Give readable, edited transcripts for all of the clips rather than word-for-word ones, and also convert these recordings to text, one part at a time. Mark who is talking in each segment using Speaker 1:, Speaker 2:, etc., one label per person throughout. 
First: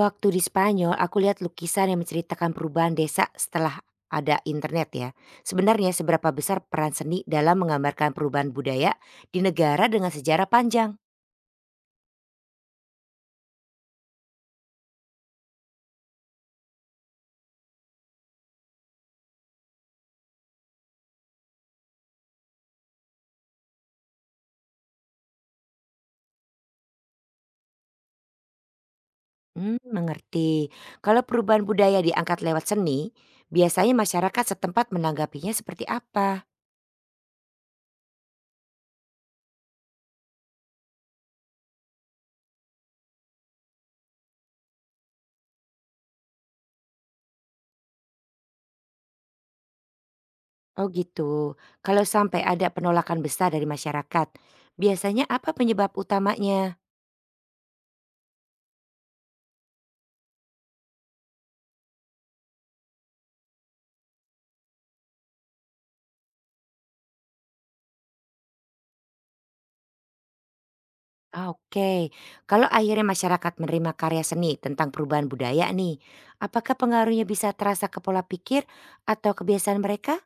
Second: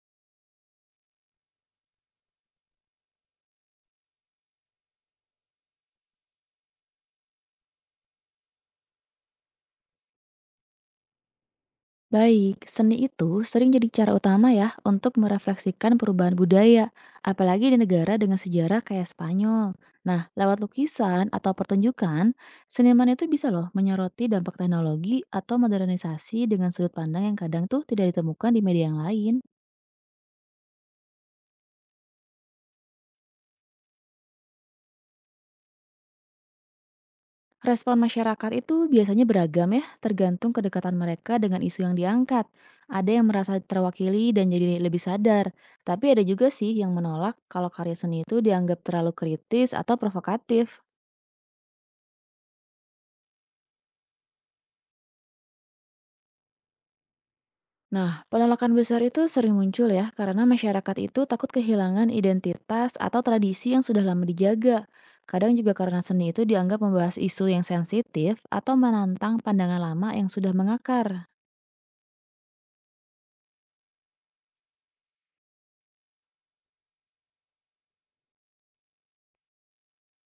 Speaker 1: Waktu di Spanyol, aku lihat lukisan yang menceritakan perubahan desa setelah ada internet ya. Sebenarnya seberapa besar peran seni dalam menggambarkan perubahan budaya di negara dengan sejarah panjang?
Speaker 2: Baik, seni itu sering jadi cara utama ya untuk merefleksikan perubahan budaya, apalagi di negara dengan sejarah kayak Spanyol. Nah, lewat lukisan atau pertunjukan, seniman itu bisa loh menyoroti dampak teknologi atau modernisasi dengan sudut pandang yang kadang tuh tidak ditemukan di media yang lain.
Speaker 1: Hmm, mengerti. Kalau perubahan budaya diangkat lewat seni, biasanya masyarakat setempat menanggapinya seperti apa?
Speaker 2: Respon masyarakat itu biasanya beragam ya, tergantung kedekatan mereka dengan isu yang diangkat. Ada yang merasa terwakili dan jadi lebih sadar, tapi ada juga sih yang menolak kalau karya seni itu dianggap terlalu kritis atau provokatif.
Speaker 1: Oh gitu. Kalau sampai ada penolakan besar dari masyarakat, biasanya apa penyebab utamanya?
Speaker 2: Nah, penolakan besar itu sering muncul ya, karena masyarakat itu takut kehilangan identitas atau tradisi yang sudah lama dijaga. Kadang juga karena seni itu dianggap membahas isu yang sensitif atau menantang pandangan lama yang sudah mengakar.
Speaker 1: Ah, oke, kalau akhirnya masyarakat menerima karya seni tentang perubahan budaya nih, apakah pengaruhnya bisa terasa ke pola pikir atau kebiasaan mereka?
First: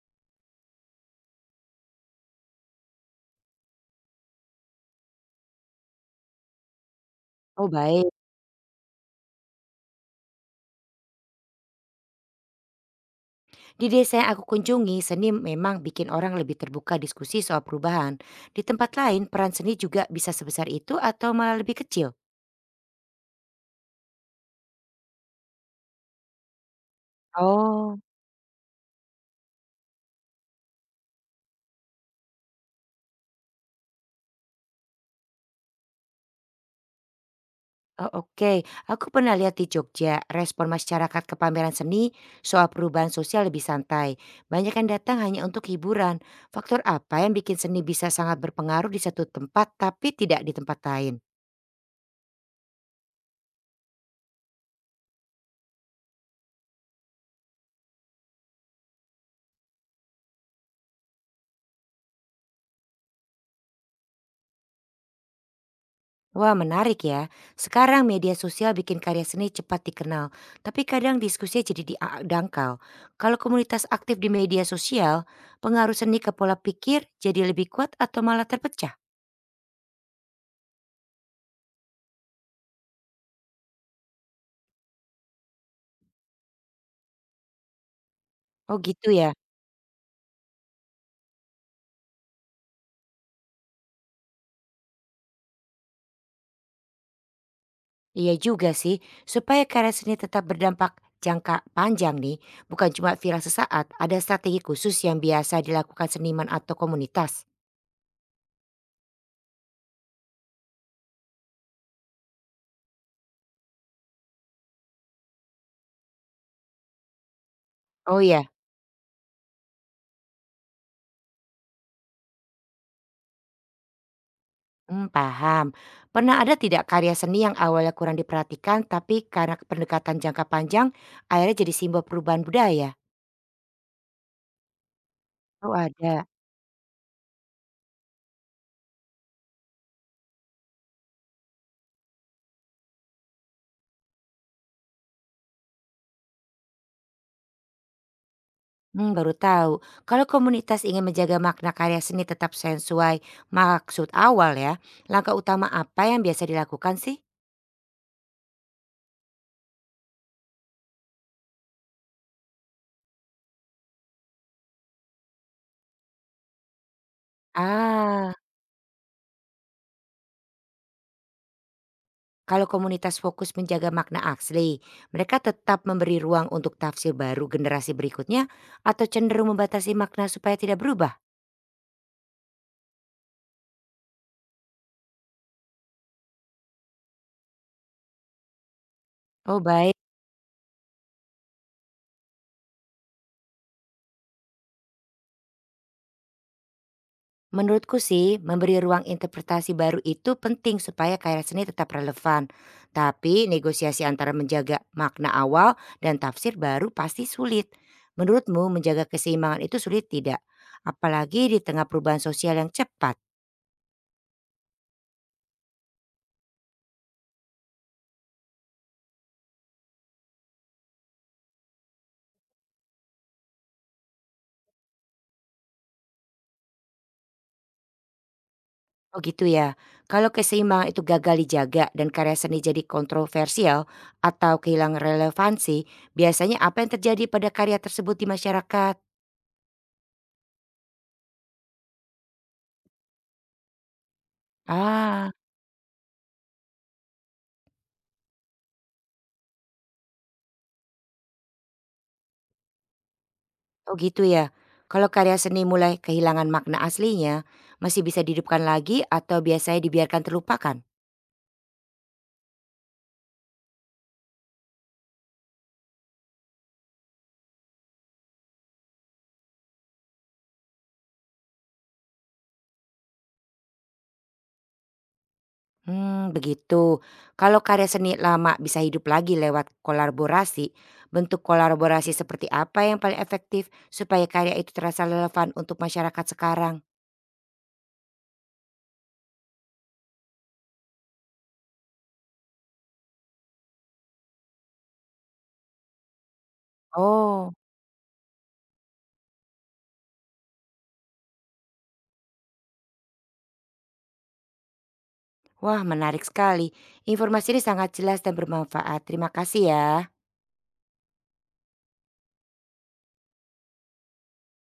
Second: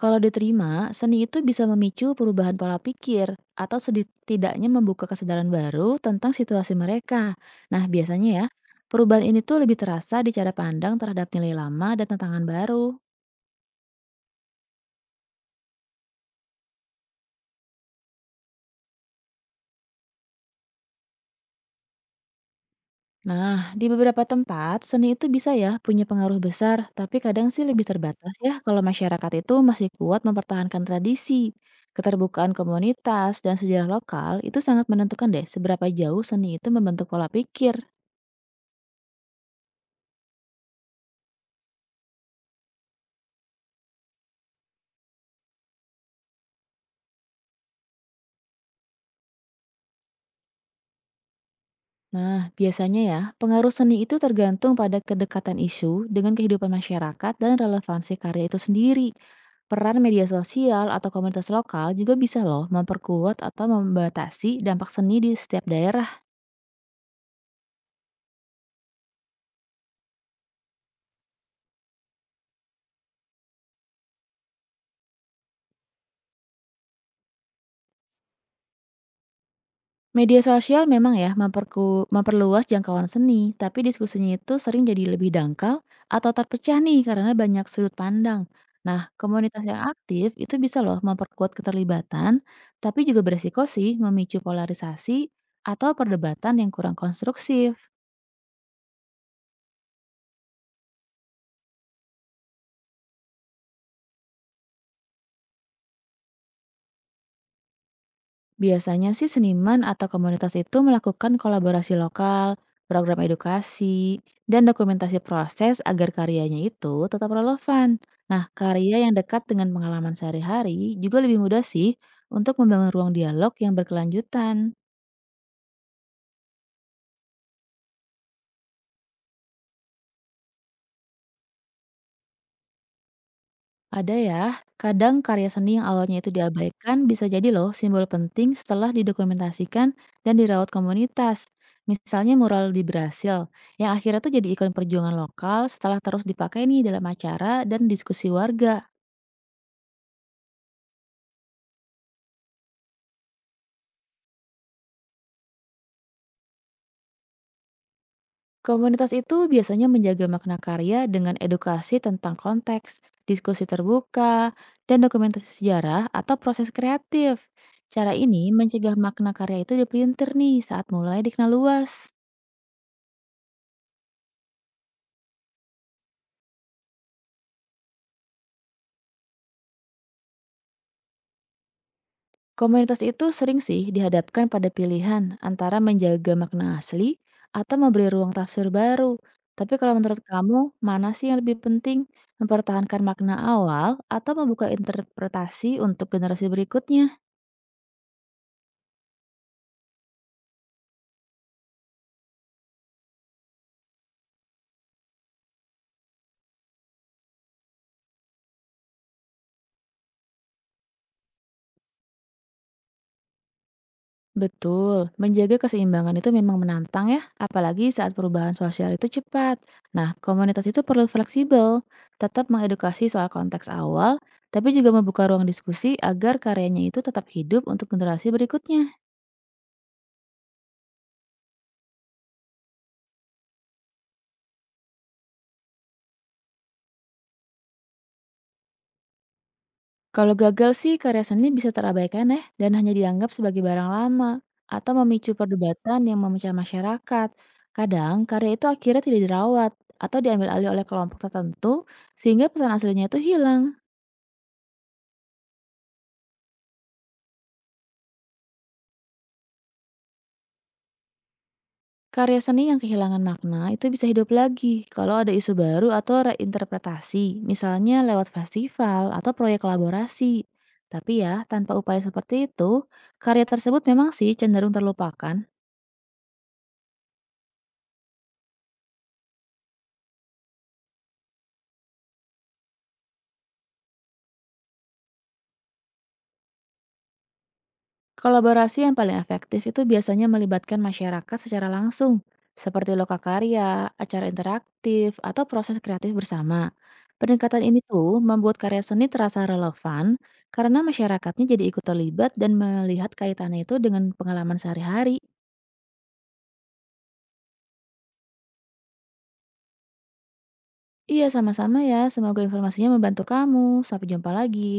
Speaker 2: Kalau diterima, seni itu bisa memicu perubahan pola pikir atau setidaknya membuka kesadaran baru tentang situasi mereka.
Speaker 1: Oh
Speaker 2: Nah,
Speaker 1: baik,
Speaker 2: biasanya ya, perubahan ini tuh lebih terasa di cara pandang terhadap nilai lama dan tantangan baru.
Speaker 1: di desa yang aku kunjungi, seni memang bikin orang lebih terbuka diskusi soal perubahan. Di tempat lain, peran seni juga bisa sebesar itu atau malah lebih kecil?
Speaker 2: Nah, di beberapa tempat, seni itu bisa ya punya pengaruh besar, tapi kadang sih lebih
Speaker 1: Oh.
Speaker 2: terbatas ya kalau masyarakat itu masih kuat mempertahankan tradisi. Keterbukaan komunitas dan sejarah lokal itu sangat menentukan deh seberapa jauh seni itu membentuk pola pikir.
Speaker 1: Oh, oke, aku pernah lihat di Jogja, respon masyarakat ke pameran seni soal perubahan sosial lebih santai. Banyak yang datang hanya untuk hiburan. Faktor apa yang bikin seni bisa sangat berpengaruh di satu tempat tapi tidak di tempat lain?
Speaker 2: Nah, biasanya ya, pengaruh seni itu tergantung pada kedekatan isu dengan kehidupan masyarakat dan relevansi karya itu sendiri. Peran media sosial atau komunitas lokal juga bisa loh memperkuat atau membatasi dampak seni di setiap daerah.
Speaker 1: Wah, menarik ya. Sekarang media sosial bikin karya seni cepat dikenal, tapi kadang diskusinya jadi dangkal. Kalau komunitas aktif di media sosial, pengaruh seni ke pola pikir jadi lebih kuat atau malah terpecah?
Speaker 2: Media sosial memang ya memperluas jangkauan seni, tapi diskusinya itu sering jadi lebih dangkal atau terpecah nih karena banyak sudut pandang.
Speaker 1: Oh, gitu
Speaker 2: Nah,
Speaker 1: ya.
Speaker 2: komunitas yang aktif itu bisa loh memperkuat keterlibatan, tapi juga beresiko sih memicu polarisasi atau perdebatan yang kurang konstruksif.
Speaker 1: Iya juga sih, supaya karya seni tetap berdampak jangka panjang nih, bukan cuma viral sesaat, ada strategi khusus yang biasa dilakukan seniman atau komunitas.
Speaker 2: Biasanya sih seniman atau komunitas itu melakukan kolaborasi lokal, program edukasi, dan dokumentasi proses agar karyanya itu tetap relevan.
Speaker 1: Oh
Speaker 2: Nah,
Speaker 1: iya,
Speaker 2: karya yang dekat dengan pengalaman sehari-hari juga lebih mudah sih untuk membangun ruang dialog yang berkelanjutan.
Speaker 1: hmm, paham. Pernah ada tidak karya seni yang awalnya kurang diperhatikan, tapi karena pendekatan jangka panjang, akhirnya jadi simbol perubahan budaya?
Speaker 2: Ada ya, kadang karya
Speaker 1: Oh
Speaker 2: seni yang awalnya
Speaker 1: ada.
Speaker 2: itu diabaikan bisa jadi loh simbol penting setelah didokumentasikan dan dirawat komunitas. Misalnya mural di Brasil, yang akhirnya tuh jadi ikon perjuangan lokal setelah terus dipakai nih dalam acara dan diskusi warga.
Speaker 1: Hmm, baru tahu. Kalau komunitas ingin menjaga makna karya seni tetap sesuai maksud awal ya, langkah utama apa yang biasa dilakukan sih?
Speaker 2: Komunitas itu biasanya menjaga makna karya dengan edukasi tentang konteks, diskusi terbuka, dan dokumentasi sejarah atau proses kreatif. Cara
Speaker 1: Ah,
Speaker 2: ini mencegah makna karya itu dipelintir nih saat mulai dikenal luas.
Speaker 1: kalau komunitas fokus menjaga makna asli, mereka tetap memberi ruang untuk tafsir baru generasi berikutnya atau cenderung membatasi makna supaya tidak berubah?
Speaker 2: Komunitas itu sering sih dihadapkan pada pilihan antara menjaga makna asli atau memberi ruang tafsir baru.
Speaker 1: Oh
Speaker 2: Tapi kalau
Speaker 1: baik,
Speaker 2: menurut kamu, mana sih yang lebih penting? Mempertahankan makna awal atau membuka interpretasi untuk generasi berikutnya?
Speaker 1: menurutku sih memberi ruang interpretasi baru itu penting supaya karya seni tetap relevan. Tapi negosiasi antara menjaga makna awal dan tafsir baru pasti sulit. Menurutmu menjaga keseimbangan itu sulit tidak? Apalagi di tengah perubahan sosial yang cepat.
Speaker 2: Betul, menjaga keseimbangan itu memang menantang ya, apalagi saat perubahan sosial itu cepat. Nah, komunitas itu perlu fleksibel, tetap mengedukasi soal konteks awal, tapi juga membuka ruang diskusi agar karyanya itu tetap hidup untuk generasi berikutnya.
Speaker 1: Oh gitu ya. Kalau keseimbangan itu gagal dijaga dan karya seni jadi kontroversial atau kehilangan relevansi, biasanya apa yang terjadi pada karya tersebut di masyarakat?
Speaker 2: Kalau gagal sih, karya seni bisa terabaikan ya, dan hanya dianggap sebagai barang lama, atau memicu
Speaker 1: Ah,
Speaker 2: perdebatan yang memecah masyarakat. Kadang, karya itu akhirnya tidak dirawat, atau diambil alih oleh kelompok tertentu, sehingga pesan aslinya itu hilang.
Speaker 1: oh gitu ya. Kalau karya seni mulai kehilangan makna aslinya, masih bisa dihidupkan lagi atau biasanya dibiarkan terlupakan?
Speaker 2: Karya seni yang kehilangan makna itu bisa hidup lagi kalau ada isu baru atau reinterpretasi, misalnya lewat festival atau proyek kolaborasi. Tapi ya, tanpa upaya seperti itu, karya tersebut memang sih cenderung terlupakan.
Speaker 1: Hmm, begitu. Kalau karya seni lama bisa hidup lagi lewat kolaborasi, bentuk kolaborasi seperti apa yang paling efektif supaya karya itu terasa relevan untuk masyarakat sekarang?
Speaker 2: Kolaborasi yang paling efektif itu biasanya melibatkan masyarakat secara langsung, seperti lokakarya, acara interaktif, atau proses kreatif bersama.
Speaker 1: Oh,
Speaker 2: Pendekatan ini tuh membuat karya seni terasa relevan karena masyarakatnya jadi ikut terlibat dan melihat kaitannya itu dengan pengalaman sehari-hari.
Speaker 1: wah menarik sekali. Informasi ini sangat jelas dan bermanfaat. Terima kasih ya.
Speaker 2: Iya, sama-sama ya. Semoga informasinya membantu kamu. Sampai jumpa lagi.